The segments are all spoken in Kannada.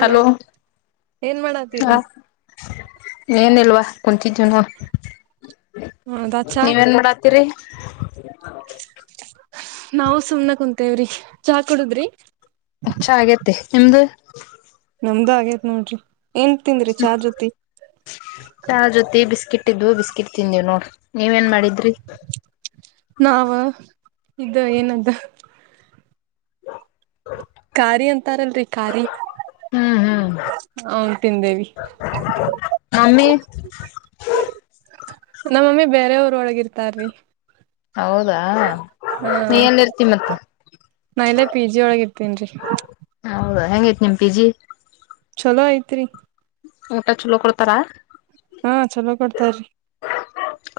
ಹಲೋ [unintelligible] ಏನ್ ಮಾಡಾತೀರಿ ಕುಂತಿದೀವಿ ನೋಡ ಹೌದಾ ಚಾ ನೀವೇನ್ ಮಾಡತ್ತೀರಿ ನಾವು ಸುಮ್ನೆ ಕುಂತೇವ್ರಿ ಚಾ ಕುಡುದ್ರಿ ಹಂದು. ನಮ್ದ್ ಆಗೇತ್ ನೋಡ್ರಿ ಏನ್ ತಿಂದ್ರಿ ಹ್ಮ ಚಾ ಜೊತಿ ಚಾ ಜೊತೆ ಬಿಸ್ಕಿಟ್ ಇದ ಇದ್ವು ಬಿಸ್ಕಿಟ್ ತಿಂದೇವು್ ನೋಡ ನೀವ ನ್ ಮಾಡಿದ್ರಿ ಇದು ಏನದ ಖಾರಿ ಅಂತಾರಲ್ರಿ ಖಾರಿ ಹ್ಮ್ ಹ್ಮ್ ಅವನ್ ತಿಂದೇವಿ ಮಮ್ಮಿ ನಮ್ಮಮ್ಮಿ ಬೇರೆಯವರು ೊಳಗಿರ್ತಾರೀ ಹೌದಾ ನೀ ಎನ್ ಇರ್ತಿೀ ಮತ್ತ ನಾ ಇಲ್ಲೇ ಪಿ ಜಿ ಒಳಗ ಇರ್ತೇನ್ರಿ ಹೌದಾ ಹೆಂಗೈತ್ ನಿಮಪಿಜಿ ಎಲ ಐತ್ರಿ ಊಟ ಚಲೋ ಕೊಡ್ತಾರಾ ಹಾ ಚಲೋ ಕೊಡ್ತ್ರಿ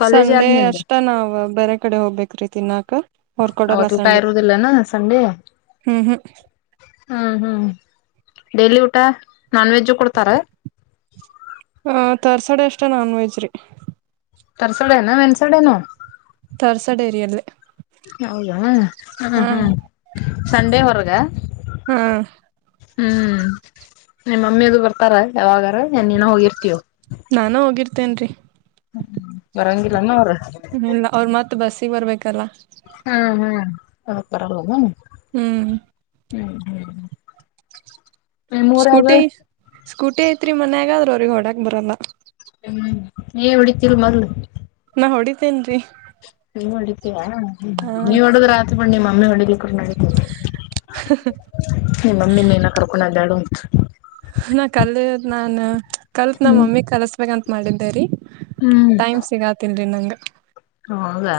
ಕಾಲೇಜ್ ಆದ್ ಸಂಡೆ ನಿಂದ ಅಷ್ಟ ನಾವ್ ಬೇರೆ ಕಡೆ ಹೋಗ್ಬೇಕ ಅತ್ರೈತಿ ನಲ್ಕು ಅವತ್ ಊಟ ಇರುದಿಲ್ಲನಾ ಸಂಡೇ ಹ್ಮ್ ಹ್ಮ್ ಹ್ಮ್ ಹ್ಮ್ ಡೈಲಿ ಊಟ ನಾನ್ ವೆಜು ಕೊಡ್ತಾರೆ ತರ್ಸಡಿ ಅಷ್ಟೇ ನಾನ್ ವೆಜ್ ರೀ ತರ್ಸಡನ ಇನ್ಸಡೆನು ತರ್ಸಡೇರಿಯಲ್ಲೇ ಹೌದಾ ಹ್ಮ ಹಾ ಹ್ಮ್ ಸಂಡೆ ಹೊರ್ಗ ಹಾ ಹ್ಮ್ ನಿಮ್ಮ ಮಮ್ಮಿದು ಬರ್ತಾರ ಯಾವಾಗಾರ ಇನ್ ನೀನೋ ಹೋಗಿರ್ತೀಯೋ ನಾನು ಹೋಗಿರ್ತೇನ್ ರಿ ಹ ಬರಂಗಿಲ್ಲಾನ ಅವರು ಬರ್ಬೇಕಲ್ಲಾ ಹ್ಮ ಹ್ಮ್ [unintelligible] ಅದುರಬದ ಹ್ಮ್ ಹ್ಮ್ ಹ್ಮ ಮೂೂರಗ ಸ್ಕೂಟಿ ಸ್ಕೂಟಿ ಐತ್ರಿ ಮನ್ಯಾಗಾದ್ರೆ ಅವ್ರಿಗೆ ಹೊಡಕ್ ಬರಲ್ಲ. ಹ್ಮ್ ಏ ಉಡತಿಲ್ ಮರ್ಲು. ನಾ ಹೊಡಿತೇನ್ರಿ ಹ ಮಾಡಿದ್ದೇ [unintelligible] ಹ ನೀವ್ಡದ್ ರಾತ್ ಬಣ್ಣಿ ಮ [unintelligible] ನಮ್ಮ ಅಡಡಿಲಿ ಕೂಡ ನಡಿದ್ದೀವಿ [unintelligible] ನಿ ಮಮ್ಮಿಿನ ಏನ ಕರ್ಕೊಂಡ ಬ್ಯಾಳು ಹ [inaudible] ನ ಕಲ್ಲದ ನಾನಾನು ಕಲ್ತ್ ನಮ್ ಹ್ಮ್ ಮಮ್ಮಿಗ್ ಕಲ್ಸ್ಬೇಕಂತ್ ಮಳದರಿ ಹ್ಮ್ ಟೈಮ್ ಸಿಗಾತಿಲ್ರಿ ನಂಗ [inaudible] ಹೌದಾ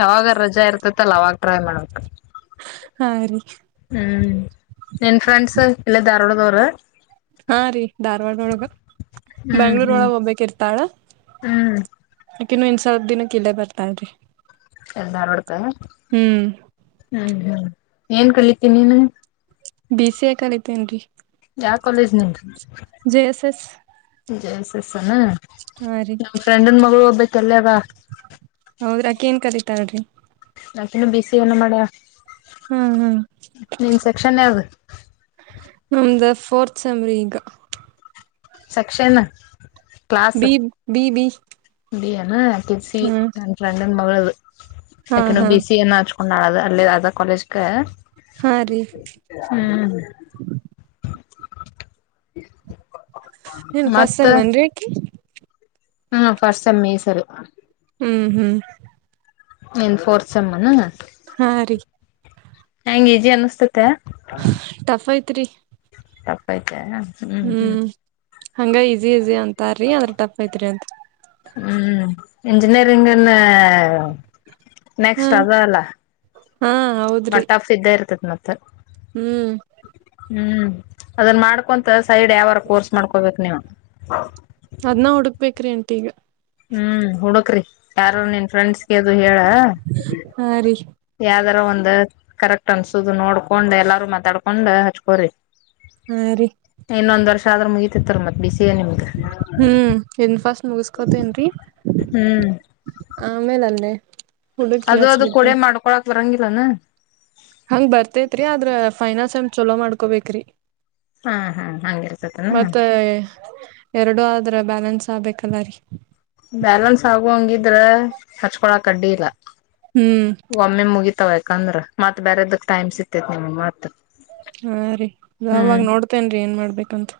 ಯಾವಾಗ ರಜಾ ಇರ್ತತ್ತಲ್ಲ ಅವಾಗ ಟ್ರೈ ಮಾಡ್ಬೇಕ. ಹಾ ರೀ. ಹ್ಮ್ ನಿನ್ ಫ್ರಂಡ್ಸ್ ಇಲ್ಲ ಧಾರವಾಡ ದೋರ. ಹಾ ರೀ ಧಾರವಾಡ ಒಳಗ ಹ್ಮ್ ಬ್ಯಾಂಗ್ಳೂರ್ ಹ್ಮ್ ಒಳಗ ಹೋಗ್ಬೇಕ ಇರ್ತಾಳ. ಹ್ಮ್ ಇನ್ನು ಇನ್ ಸ್ವಲ್ಪ ದಿನಕ್ಕ ಇಲ್ಲೇ ಬರ್ತಾಳ್ ರಿ. ಎಲ್ಲರಡ್ಕ್ಕ ಹ್ಮ್ ಹ್ಮ್. ಏನ್ ಕಲಿತೀನಿನು. ಬ ಸಿ ಏ ಕಲಿತೇನ್ರಿ. ಯಾವ ಕಾಲೇಜ್ ನಿ ಜೆ ಎಸ್ ಎಸ್ ಜಸ್. ನಮ್ಮ್ ಫ್ರೆಂಡ್ನ್ ಮಗಳು ಹೋಗಬೇಕು. ತಲ್ಲವಾ. ಹೌದ್ರ ಅಕಿನ್ ಕರಿ. [unintelligible] ಹತರ ರ. [unintelligible] ನಾಕನ್ನು ಬಿಸಿ ಏನ ಮಾಡ್ಯ. ಹ್ಮ್ ಹ್ಮ್ ಯಾವ್ದು ನಮ್ದ ಫ್. ಫೋರ್ತ್ ಸೇಮ್ರಿಗ. ಸೆಕ್ಷನ್ನ. B B B. ಬಿ ಏನಾ. ಕಿಪ್ಸಿ ಹಾ ಕಂಟ್ರಡ್. ಮಗ್ಳುದ್. ಹಾ ಸೆಕೆಂಡರ್ ಹಾ ಬಿ ಸಿ ಏನ್ನ ಹಚ್ಕೊಂಡಾಳದ. ಳೆ ಯಾದ ಕಾಲೇಜ್ಗ. ಹಾ ರೀ. [inaudible] ಏನ್ ಮತ್ತ ಫಾಸ್ಸೆಮ್ನೆನ್ರಿ ಆಕಿ. ಹ್ಮ ಫಸ್ಟ್ ಸೆಮ್ ಈಸರು. ಹ್ಮ್ ಹ್ಮ್. ನೀನ್ ಫೋರ್ಸೆಮ್ಮೇನಾ. ಹಾ ರೀ. ಹಂಗೀಜಿ ಅನ್ನಿಸ್ತ. ಟಫ್ ಐತ್. ತ್ರಿ ಟಫ್ಫಾಯ್ತಾ. ಹ್ಮ್ ಹಂಗ ಈಸಿ ಈಸಿ ಅಂತಾರ್ರೀ ಆದ್ರ ಟಫ್ ಐತ್ರಿ ಅಂತ. ಇಂಜಿನಿಯರಿಂಗ್ ನ್ನಾ. ಹಾ ನೆಕ್ಸ್ಟ್ ಅದಾ ಅಲ್ಲ. ಹಾ ಹೌದ್ರಿ ಮಟ್ಟಫ್ ಇದ್ದೇ ಇರ್ತತ್ ಮತ್ ತ್ ಹ್ಮ್ ಹ್ಮ್ ಅದನ್ ಮಾಡ್ಕೊಂತ ಸ್ ಸೈಡ್ ಯಾವಾರ ಕೋರ್ಸ್ ಮಾಡ್ಕೋಬೇಕು ನೀವು ಅದ್ನ ಹುಡುಕ್ಬೇಕ್ರಿ ಅಂಟಿ ಈಗ ಹ್ಮ್ ಹುಡುಕ್ರಿ ಯಾರು ನಿನ್ ಫ್ರೆಂಡ್ಸ್ ಇದು ಹೇಳ ಹಾ ರೀ ಯಾರ್ ರ ಒಂದ ಕರೆಕ್ಟ್ ಅನ್ಸುದು ನೋಡ್ಕೊಂಡ್ ಎಲ್ಲಾರೂ ಮಾತಾಡ್ಕೊಂಡ ಹಚ್ಕೋರಿ. ಹಾ ರೀ [unintelligible] ಆದ್ರ ಮುಗಿತಿತ್ತರ ಮತ್ ಬಿಸಿ ಏನಿ ಹ್ಮ್ ಇನ್ ಫಸ್ ಮುಗುಸ್ಕೊತೀನ್ರಿ ಹ್ಮ್ ಆಮೇಲಲ್ಲೇ ಅದು ಅದು ಕೊಡೆ ಮಾಡ್ಕೊಳಕ್ ಬರಂಗಿಲ್ಲಾನ ಹಂಗ್ ಬರ್ತೆೇತ್ರಿ ಆದ್ರ ಫೈನಾನ್ಸ್ ಚಲೋ ಮಾಡ್ಕೊಬೇಕ್ರೀ. ಹಾ ಹಾ ಹಂಗಿರ್ತತನ ಮತ್ತೆ ಎರಡು ಆದ್ರೆ ಬ್ಯಾಲೆನ್ಸ್ ಹಾ ಬೇಕಲ್ಲ ರೀ ಬ್ಯಾಲೆನ್ಸ್ ಆಗೋಹಂಗಿದ್ರೆ ಹಚ್ಕೊಳಕ್ ಅಡ್ಡಿ ಇಲ್ಲ. ಹ್ಮ್ ಒಮ್ಮೆ ಮುಗಿತಾವೇ. ಅಂದ್ರ ಮತ್ ಬೇರೆದಕ್ ಟೈಮ್ ಸಿಗ್ತೇತ್ ನಿಮ್ಗ್ ಮಾತ್ ಆ ರೀ ನಾವಾಗ್ ನೋಡ್ತೇನ್ರರಿ ಏನ್ ಮಾಡ್ಬೇಕ್ ಬೇಕಂತ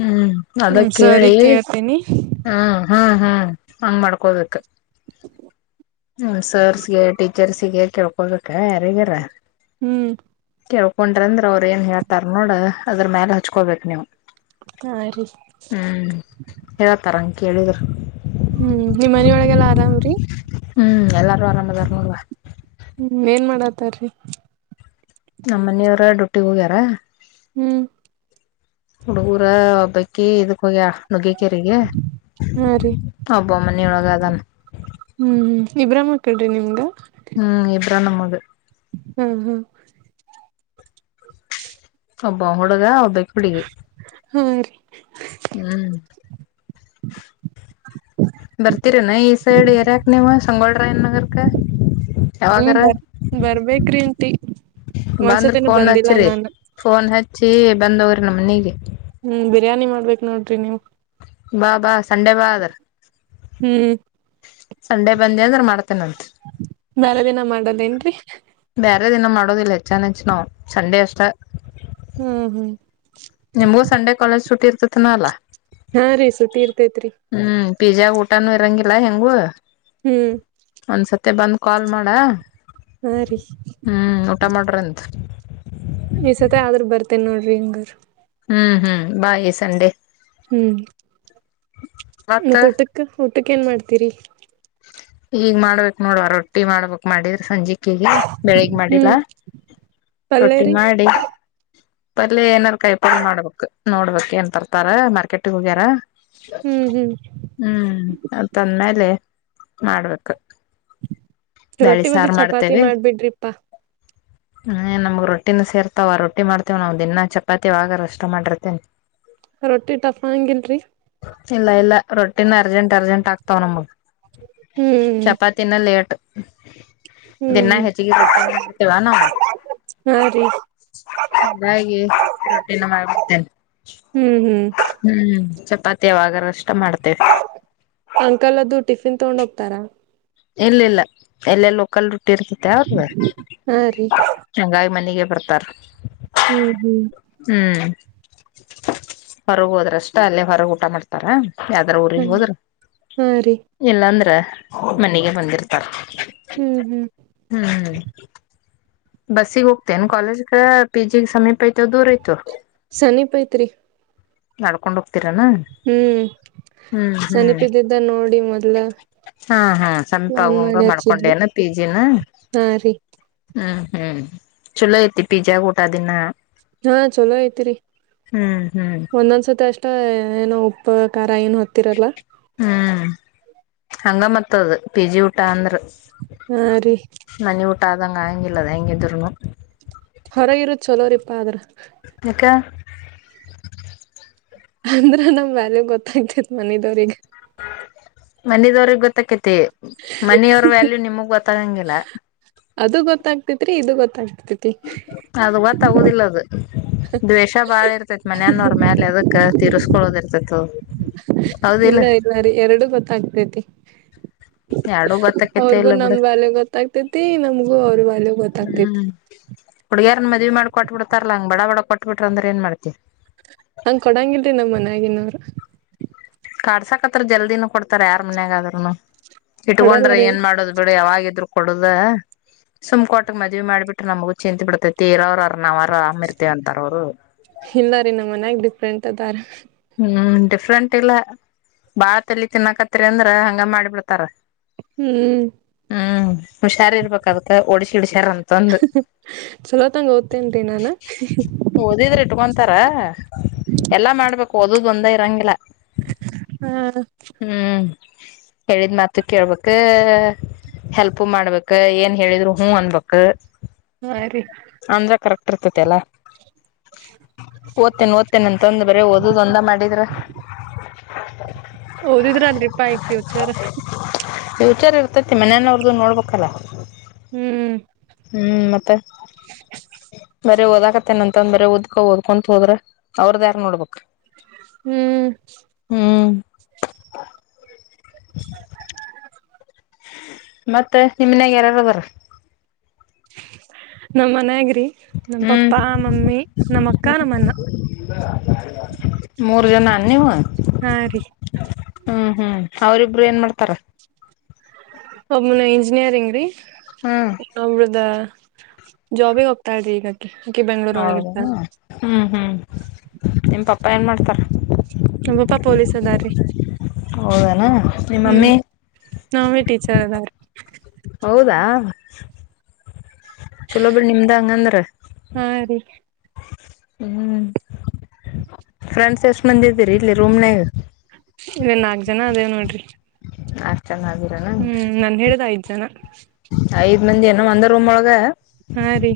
ಹ್ಮ್ ಅದ ಕೇಳಿ ಕೇಳ್ತೇನಿ ಹ್ಮ್ ಹ್ಮ್ ಹ್ಮ್ ಹಂಗ್ ಮಾಡ್ಕೋಬೆಕ್ ಹ್ಮ ಸರ್ ಸ್ ಗೇ ಟೀಚರ್ಸ್ಗೆ ಕೇಳ್ಕೊಬೇಕ ಯಾರಿಗ್ಯಾರ ಹ್ಮ್ ಕೇಳ್ಕೊಂಡ್ರ ಅಂದ ಅವ್ರ ಏನ್ ಹೇಳ್ತಾರ ನೋಡದಾ ಅದ್ರ ಮ್ಯಾಲ್ ಹಚ್ಕೊಬೇಕು ನೀವು ಹಾ ರೀ ಹ್ಮ್ ಯ ತರಂಗ್ ಕೇಳಿದ್ರ ಹ್ಮ್ ನಿಮ್ ಮನೆಯೋಲಗಿಲ್ಲ ಆರಾಮ್ ರಿ ಹ್ಮ್ ಎಲ್ಲರ್ ಎಲರು ಆರಾಮಾಗಿದರ್ ನೋಡುವ ತರೀ ನಮ್ಮನೆಯವರ ಡ್ಯೂಟಿಗ್ ಹೋಗ್ಯಾರ ಹ್ಮ್ ಹುಡುಗುರ ಹಬ್ಬಕ್ಕಿ ಇದು ಹೋಗ್ಯ ನುಗ್ಗಿಕೇರಿಗೆ ಹಾ ರೀ [inaudible] ಒಬ್ಬಮ್ಮನೆಯೊಗ ಅದಾನ ಕರಡಿ ನಿಮ್ದಾ ತ ನಮ್ಮದು ಹ್ಮ ಹ್ಮ್ ಒಬ್ಬ ಹುಡುಗ ಒಬ್ ಹಾ ರೀ [inaudible] ಹ್ಮ್ ಬರ್ತ ತಿರನ್ ಈ ಸೈಡ್ ಎರಾಕ್ ನೀವಾನ್ ಸಂಗೋಳ ರಾಯ ನಗರ್ ಕ ಹ್ಮ್ ಬರ್ ಬರ್ಬೇಕ್ರೀಂತಿ ಬಂದ್ರ ಮಂಸತನೂ ಫೋನ್ ಬಂದಿಲ್ಲ ನಾನ್ ಬಂದವ್ರ ನಮ್ಮ ಮನೆಗೆ ಹ್ಮ್ ಬಿರಿಯಾನಿ ಮಾಡ್ಬೇಕ್ ನೋಡ್ರಿ ನೀವ್ ಬಾ ಬಾ ಸಂಡೆ ಬಾ ಅದ್ರ ಹ್ಮ್ ಸಂಡೆ ಬಂದಿ ಅಂದ್ರೆ ಮಾಡ್ತೇನೆಂತೆ ಮರ ದಿನ ಮಾಡದೇಏನ್ರಿ ಯ್ಯಾರ ದಿನ ಮಾಡೋದಿಲ್ಲ ಚೆ ಹೆಚ್ ನಾವು ಸಂಡೆ ಅಷ್ಟ ಹ್ಮ್ ಹ್ಮ್ ನಿಮ್ಗೂ ಸಂಡೆ ಕಾಲೇಜ್ ಶುಟ್ಟಿ ಇರ್ತತನ ಅಲ್ಲಾ ಹಾ ರೀ ಸುತಿ ಇರ್ತೇತ್ರಿ [inaudible] ನೂ ಇರಂಗಿಲ್ಲ ಹೆಂಗು ಹ್ಮ್ ಮತ್ತೆ ಬಂದು ಕಾಲ್ ಮಾಡ ಹಾ ರೀ ಹ್ಮ್ ಊಟ ಮಾಡ್ರಂತ ತಿನ್ನೋಡಿರಿಂಗರ್ ಹ್ಮ್ ಹ್ಮ್ ಬಾಯ್ ಸಂಡೇ ಹ್ಮ್ ಮತ್ತ ಮೋಟಕ್ಕೆ ಹ ಅತ್ತಕ್ಕ ಏನ್ ಮಾಡ್ತೀರಿ ಹ ಈಗ್ ಮಾಡ್ಬೇಕ್ ನೋಡುವ ರೊಟ್ಟಿ ಮಾಡ್ಬೇಕಕ್ ಮಾಡಿದ್ರ ಸಂಜಿಕೆಗೆ ಬೆಳಿಗ್ ಮಾಡಿಲ್ಲ ಹ್ಮ್ ಪಲ್ಯ ರೊಟ್ಟಿ ರೀ ಮಾಡಿ ಪಲ್ ಏನಾರ ಕೈಪಲ್ ಮಾಡ್ಬೇಕಕ್ ನೋಡ್ಬೇಕಕ್ ಏನ್ ತರ್ತಾರ ಮಾರ್ಕೆಟ್ಗ ಹೋಗ್ಯಾರ. ಹ್ಮ್ ಹ್ಮ್ ಹ್ಮ್ ತಂದ. ಪ್ಲೇ. ಮಾಡ್ಬೇಕು. ಬ್ಯಾಳಿ ರೊಟ್ಟಿ ಮದಿ ಸಾರು ಚಪಾತಿ ಮಾಡ್ಬಿಡ್ರಿಪ್ಪಾ. ಹ ನಮ್ಗ್ ರೊಟ್ಟಿನ ಸೇರ್ತಾವ ರೊಟ್ಟಿ ಮಾಡ್ತೇವ್ ನಾವವು ದಿನಾ ಚಪಾತಿ ಆಾಗರ ಅಷ್ಟ ಮಾಡಿರ್ತೇನ್. ರೊಟ್ಟಿ ಟಫ್ಗಿಲ್ರಿ. ಇಲ್ಲ ಇಲ್ಲ ರೊಟ್ಟಿನ ಅರ್ಜೆಂಟ್ ಅರ್ಜೆಂಟ್ ಆಗ್ತವ ನಮಗ್. ಹ್ಮ್ ಚಪಾತಿನ ಲೇಟ್. ಹ್ಮ್ ದಿನಾ ಹೆಚ್ಚಿಗೆ ರೊಟ್ಟಿಯ ಮಾಡಡ್ತೇವ ನಾವು ಹಾ ರೀ ಚಾಗಿ ರೊಟ್ಟಿನ ಮಾಡ್ಬಿಡ್ತೇನೆ ಹ್ಮ್ ಹ್ಮ್ ಹ್ಮ್. ಪತ್ಯವಾಗ ನ ಅಷ್ಟೆ. ಅಂಕಲ್ ಅದು ಟಿಫ. ತಿನ್ ತಗೊಂಡ್ ಹೋಗ್ತಾರಾ. ಇಲ್ಲ ಇಲ್ಲ ಎಲ್ಲ ಲೋಕಲ್ಟ್ಟ. ಬಿಟ್ಟಿರ್ತತೆ ಅವದೇ ಹಾ ರೀ ಸಂಂಗಾಯ ಮನೆಗೆ. ಬರ್ತಾರೆ. ಹ್ಮ್ ಹ್ಮ್. ಹೊರಗೆ ಹೋದ್ರಷ್ಟ ಅಲ್ಲೇ ಹೊರಗೆ ಊಟ ಮಾಡ್ತಾರ. ಯಾವ್ದಾರ ಊರಿಗೆರಿಗೆ ಹ್ಮ್ ಹೋದ್ರ ಹಾ ರೀ ಇಲ್ಲಾ ಅಂದ್ರ. ಮನೆಗೆ ಬಂದಿರ್ತಾರ. ಹ್ಮ್ ಹ್ಮ್ ಬಸ್ಸಗ್ ಹೋಗ್ತೇನ್ ಕಾಲೇಜ್ಗ ಪಿ ಜಿ ಸಮೀಪ ಆಯತು ದೂರ ಆಯ್ತು ಸನಿ ಪೈತ್ರಿ. ನಡ್ಕೊಂಡು ಹೋಗ್. ರ ಹ್ಮ್ ಹ್ಮ್ ಸಮೀಪ ಇದ್ದಿದ್ದ ನೋಡಿ ಮೊದ್ಲ ಹಾ ಹ್ಮ ಸಮೀಪ ಪ್ಲಾನ್ ಆಂಗ ಮಾಡಿ ಹಚ್ಚಿದ್ವಿ ಮಾಡ್ಕೊಂಡೆನ ಪಿ ಜಿನ ಹಾ ರೀ ಹ್ಮ್. ಹ್ಮ್ ಚಲೋ ಐತಿ ಪಿಜ್ಜಾ ಕೂಟ ದಿನ. ಹಾ ಚಲೋ ಐತಿರಿ ಹ್ಮ್ ಹ್ಮ್ ಒಂದೊಂದ್ಸತಿ. ಅಷ್ಟ ಏನೋ ಉಪ್ಪ. ಏನು ಹತ್ತಿರಲ್ಲ ಹ್ಮ್ ಹಂಗ ಮತ್ತದ ಪಿ ಜಿ ಊಟ ಅಂದ್ರ ಹಾ ರೀ ಂ ಆಂಗಿಲ್ಲ ಹಂಗಗೆ ತರನು ಹೊರಗ ಇರುದ ಚಲೋರಿಪ್ಪ ಆದ್ರ ಮಕ್ಕೆ [unintelligible] ಅಂದ್ರ ನಮ್ ವ್ಯಾಲ್ಯ ಗೊತ್ತಾಯ್ತತ್ ಮನದವ್ರಗ ಮನದವ್ರಗ್ ಗೊತ್ತಕೇತಿ ಮನಿಯವ್ರ ವ್ಯಾಲ್ಯೂ ನಿಮಗ್ ಗೊತ್ತಾಗಂಗಿಲ್ಲ ಅದು ಗೊತ್ತಾಗ್ತತ್ರಿ ಇದು ಗೊತ್ತಾಗ್ತಿ ಅದು ಗತ್ತ ಆಗುದಿಲ್ಲ ಅದು ದ್ವೇಷ ಬಾಳ ಇರ್ತೇತ್ ಮನಯನ್ನ ಅವ್ರ ಮೇಲೆ ಅದಕ್ಕ ತೀರ್ಸ್ಕೊೊಳ್ಳೋದಿ ಇರ್ತೈತ್ ಅ ಇಲ್ಲ ಹೌದಿಲ್ಲ ಇಲ್ಲ ಎರಡೂ ಗೊತ್ತಕೈತೆ ಅವ್ರಗೂ ಇಲ್ಲ ನಮ್ ಬಿಡು ಬಾಲ್ಯ ಗೊತ್ತಾಗ್ತೇತಿ ನಮ್ಗೂ ಅವ್ರ ಬಾಲ್ಯ ಗೊತ್ತ. ಹ್ಮ್. ಹುಡ್ಗ್ಯಾರನ ಮದ್ವಿ ಮಾಡಿ ಕೊಟ್ಟಟ್ಬ ಬಿಡ್ತಾರಲ್ಲಾ ಹಂಗ ಬಡ ಬಡ ಕೊಟ್ಬಿಟ್ರ ಅಂದ್ರೆ ಏನ್ ಮಾಡ್ತವಿ. ಹಂಗ್ ಕೊಡಂಗರ್್ದ ನಮ್ಮ ಮನ್ಯಗ ನೋರು. ಕಡ್ಸಾಕ್ತ್ರ ಜಲ್ದಿನ ಕೊಡ್ತಾರ ಯಾರ್ ಮನ್ಯಾಗಾದ್ರರುನು. ಇಟ್ಕೊಂಡ್ರೆ ಕೊಡಲ್ಲರಿ ಏನ್ ಮಾಡೋದು ಬಿಡ ಯಾವಾಗಿದ್ರು. ಕೊಡದ ಸುಮ್ಕೋಟಕ್ ಮದ್ವಿ ಮಾಡಿಬಿಟ್ರ ನಮಗು ಚಿಂತೆತ್ ಬಿಡ್ತೇ ತೀರ ಅವ್ರರ್ ನಾವ್ರ ಆಾಮ್ ಇರ್ತೇವ ಅಂತಾರ ಅವ್ರು. ಇಲ್ಲಾರಿೀ ನಮ್ಮ ಮನ್ಯಾಗ ಡಿಫ್ರೆಂಟ್. ತದಾರ. ಹ್ಮ್ ಡಿಫ್ರೆಂಟ್ ಇಲ್ಲ ಬಾಳತಲ್ಲಿ ತಿನ್ನಕತ್ತರಿ ಅಂದ್ರ ಹಂಗ ಮಾಡಿ ಬಿಿಡ್ತಾರ ಹ್ಮ್ ಹ್ಮ್ ಹುಷಾರಿ ಇರ್ಬೇಕಾಗತ್ತೆ ಒಡಸಿಡ. ಚಲ ತಂಗ ತ್ತೇನ್ಟ ನಾನ ತಾರ. ಎಲ್ಲಾ ಮಾಡ್ಬೇಕ. ಓದದುೊಂದ ಇರಂಗಿಲ್ಲ. ಹ್ಮ. ಹೇಳಿದ ಮಾತು ಕೇಳ್ಬೇಕ ಹೆಲ್ಪ್ ಮಾಡ್ಬೇಕ ಏನ್ ಹೇಳಿದ್ರು ಹೂ ಅನ್ಬೇಕು. ಹಾ ರೀ. ವರ್ತತೆಲ್ಲ ಓದ್ತೇನೆ ಓದ್ತೇನೆ ಅಂತಂದ ಬರ ಓದ್ ದು ತರಗೆ ಪಾಯ ್ಯುಚರ್ ಫ್ಯೂಚರ್ ಇರ್ತೈತಿ ಮನೆಯನ ಅವ್ರದ್ದು ನೋಡ್ಬೇಕಲ್ಲ ಹ್ಮ್ ಹ್ಮ್ ಮತ್ತೆ ಬ ಓದ್ಕತ್ತೇನ ಅಂತಂದ ಬೇ ಓದ್ಕ ಓದ್ಕೊಂತ ಹೋದ್ರ ಅವದ್ದ ಯಾರು ನೋಡ್ಬೇಕಕ್ ಹ್ಮ್ ಮತ್ತೆ ನಿಮನ್ಯಾಗ ಯಾರಾರ ಬರ ನಮ ಮನ ಆಗ ನಮ್ಮ ಹ್ಮ್ ಪಪ್ಪಾ ಮಮ್ಮಿ ನಮ್ಮ ಅಕ್ಕ ನಮ್ಮ ಅಣ್ಣ. ನೀವ. ಹಾ ರೀ ಹ್ಮ್ ಹ್ಮ್ ಅವರಿಬ್ರು ಏನ್ ಮಾಡತಾರ. ಒಬ್ನ ಇಂಜಿನಿಯರಿಂಗ್ ರೀ. ಹ್ಮ್ ಒಬ್ರದ. ಜಾಬಿಗೆ ಹೋಗ್ತಾಳ ರಿ ಈಗ ಅಕಿ. ಅಕಿ ಬೆಂಗ್ಳೂರ್ ಒಳಗ ಇರ್ತಾಳ ಹೌದನ ಹ್ಮ್ ಹ್ಮ್ ನಿಮ್ಮ ಪಪ್ಪ. ಪ ಏನ್ ಮಾಡ್ತಾರ. ನಮ್ಮ ಪಪ್ಪಾ ಪೊಲೀಸ್ ಅದಾರೀ. ಹೌದನ. ನಿಮ್ಮ ಮಮ್ಮಿ. ನಮ್ಮ ಮಮ್ಮಿ ಟೀಚರ್ ಅದಾರಿ. ಹೌದಾ. ಚಲೋ ಬಿಡ ನಿಮ್ದ ಹಂಗಂದ್ರ. ಹಾ ರೀ ಹ್ಮ್ ಫ್ರೆಂಡ್ಸ್ ಎಷ್ಟ ಮಂದ ಇದಿದ್ದೀರಿ ಇಲ್ಲಿ ರೂಮ್ನ್ಯಾಗ. ಇಲ್ಲಿ ನಾಲ್ಕ್ ಜನ ಅದೇವ ನೋಡ್ರಿ. ಹ. ಹ್ಮ್ ನನ್ನ ಹಿಡದ ಐದ್ ಜನ. ಐದ. ಮಂದಿ ಏನು ಒಂದ ರೂಮ ಒಳಗ. ಹಾ ರೀ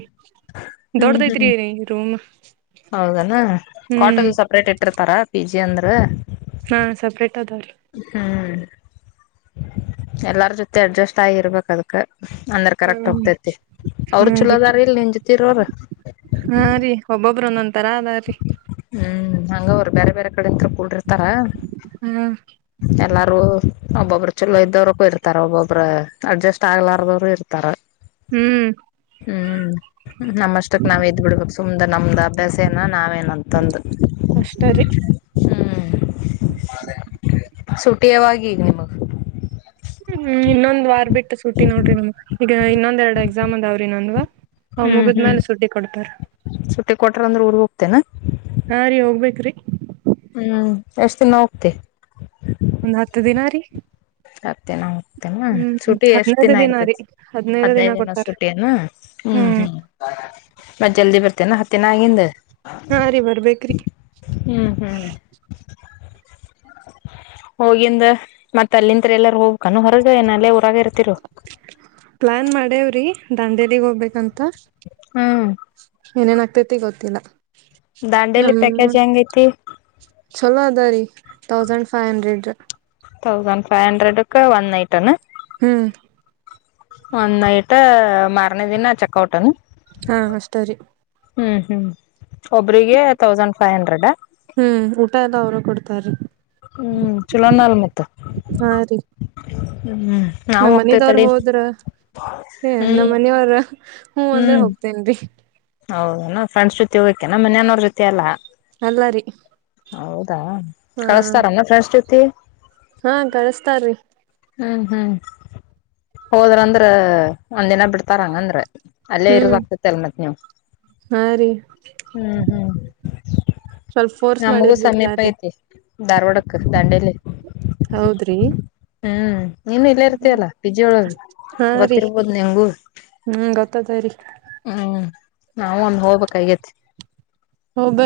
ಹ್ಮ್ ಹ್ಮ್ ದೊಡದೈತ್ರಿ ರೂಮ್. ಹೌದನ ಕಾಟ್ ಹ್ಮ್ ಅದು ಸಪ್ರೇಟ್ ಇಟ್ಟಿರ್ತಾರ. ಪಿ ಜಿ ಅಂದ್ರ ಹಾ ಸಪ್ರೇಟ್ ಅದಾವ್ರೀ. ಹ್ಮ್ ಎಲ್ಲಾರ ಜೊತೆ ಅಡ್ಜಸ್ಟ್ ಆಗಿರ್ಬೇಕ ಅದ್ಕ್. ಅಂದ್ರ ಕರೆಕ್ಟ್ ಹೋಗತೇತಿ ಹ್ಮ್ ಅವ್ರ ಹಾ ರೀ ಚಲೋದಾರ ಇಲ್ ನಿನ್ ಜೊತಿರ ಈರ್ವರ. ಬ್ರೋ ಒಂದೊಂದ. ತರ ಅದ್ರರಿ. ಹಂಗ ಅವರ ಬ್ಯಾರೆ ಬ್ಯಾರೆ ಕಡೆಯಿಂತ್ರ. ಕೂಡಿರರ್ತಾರ. ಹಾ ಎಲ್ಲಾರೂ ಒಬ್ಬೊಬ್ರು ಚಲೋ ಇದ್ದವ್ರಕೂ ಕುಡಿರತರ ಒಬ್ಬೊಬ್ಬ್ರ ಅಡ್ಜಸ್ಟ್ ಆಗ್ಲಾರದವರು ಇರ್ತಾರ. ಹ್ಮ್ ಹ್ಮ್ ನಮ್ಮಷ್ಟಕ್ ನಾವ್ ಇದದ್ ಬಿಡ್ಬೇಕ ಸುಮ್ದ ನಮ್ದ ಅಭ್ಯಾಸ ಏನ ನಾವೇನಂತಂದ ಅಷ್ಟರಿ ಹ್ಮ್. ಸೂಟಿ ಯಾವಾಗ ಈಗ ನಿಮಗ್? ಹ್ಮ ಇನ್ನೊಂದ್ ವಾರ್ ಬಿಟ್ಟು ಸುಟ್ಟಿ ನೋಡ್ರಿ ನಮ ಈಗ ಇನ್ನೊಂದ ಎರಡು ಎಕ್ಸಾಮ್ ಅದಾವ್ರಿ ನನ್ಗ ಹ್ ಹ್ಮ್ ಹ್ಮ್ ಮುಗುದ್ಮೇಲೆ ಸುಟ್ಟಿ ಕೊಡ್ತಾರೆ ಕೊಡ್ತಾರ ಸುಟ್ಟಿ ಕೊಟ್ರ ಅಂದ್ರೆ ಊರಿಗೆ ಹೋಗತೇನೆ ಹಾ ರೀ ಹೋಗ್ಬೇಕ್ರಿ ಹ್ಮ್ ಎಷ್ಟ ದಿನ ಹೋಗ್ತಿ ಒಂದ್ ಹತ್ತು ದಿನ ರೀ ಆಗ್ತೇ ನ ಆಗ್ತೇನಾ ಹ್ಮ್ ಸೂಟಿ ಎಷ್ಟ್ ಹದ್ನೈದು ದಿನ ರೀ ಇರ್ತತಿ ಹದ್ನೈದು ದಿನ ಕೊಡ್ತಾರ ಸುಟಿ ಅನಾ ಹ್ಮ್ ಹ್ಮ್ ಮತ್ ಜಲ್ದಿ ಬರ್ತ ಹತ್ತನ ಹತ್ತನ ಆಗಿಂದ ಹಾ ರೀ ಬರ್ಬೇಕ್ರಿ ಹ್ಮ್ ಹ್ಮ್ ಹೋಗಿಂದ ಮತ್ತ ತಲ್ಲಿಂ ಎಲ್ಲರ ಹೋಗ್ಬೇಕು ಹೊರಗ ಏನ ಊರಾಗ ಇರ್ತಿರು [inaudible] ಪ್ಲಾನ್ ಮಾಡೇವ್ರಿ ದಂಡೇಲಿಗ್ ಹೋಗ್ಬೇಕಂತ ಹ್ಮ್ ಏನನ ತಿ ಗೊತ್ತಿಲ್ಲ ದಾಂಡೇಲಿ ನಮ್ಮ ಪ್ಯಾಕೇಜ್ ಹೆಂಗ ಐತಿ ಚಲೋ ಅದ ರೀ thousand five hundred thousand five hundred one night ಆಣ ಹ್ಮ್ ಒಂದ್ ನೈಟ್ ಮಾರನೇ ದಿನ ಚೆಕ್ ಔಟ್ ಹಾ ಅ ಸತರಿ ಹ್ಮ್ ಹ್ಮ್ ಒಬ್ರಿಗೆ ತೌಸಂಡ್ ಫೈವ್ ಹಂಡ್ರೆಡ್ ತ್ತರಿ ಹ್ಮ್ ಚಲಣ ಅಲ್ ಮತ್ತ [inaudible] ನಾವ್ ನಮ್ಮ್ ಹೋಗ್ತೇವ ಮನದವ್ರ ತಡಿ ಹೋದ್ರ ಏ ಹ್ಮ್ ನಮ್ಮ ಮನವ್ರ ಹ್ಮೂ ಅಂದ್ರ ಹೋಗತೇನ್ರಿ [inaudible] ಹೌದನಾ ಫ್ರೆಂಡ್ಸ್ ಜೊತೆ ಹೋಗಕನಾ ಮನಯನೋ್ರ ಜೊತೆಲ್ಲ ಅಲ್ಲಾರಿ ಹೌ ಕಳಿಸಸ್ತಾರನ ಫ್ರೆಂಡಸ್ ಜೊತಿ ಹಾ ಕಳಸ್ತಾರ್ರಿ ಹ್ಮ್ ಹ್ಮ್ ಹೋದ್ರಂದ್ರ ಒಂದಿನ ಬಿಡ್ತಾರಂಗಂದ್ರ ಅಲ್ಲೇ ಹ್ಮ್ ಇರುವ ಆಗ್ತತ್ತ ಅಲ್ ಮತ್ ನೀವು ಹಾ ರೀ ಹ್ಮ್ ಹ್ಮ್ ಸ್ವಲ್ಪ ಫೋರ್ಸ್ ನಮಗ ಮಾಡಿದ್ರ ಸಮೀಪ ಬಿಡ್ತಾರ್ರಿ ಐತಿ ಧಾರ್ವಾಡಕ್ಕೆ ದಂಡೇಲಿ ಹೌದ್ರಿ ಹ್ಮ್ ನೀನು ಇಲ್ಲೇ ಇರ್ತಯಲ್ಲ ಬಿಜಿಯೊಳಗೆ ಹಾ ರೀ ಗೊತ್ತಿರ್ಬೋದು ನಿಂಗು ಹ್ಮ್ ಗೊತ್ತದರಿ ಹ್ಮ್ ನಾವವು ಒಂದು ಹೋಗ್ಕ್ಗತಿ ಹೋಗ ಬರಿ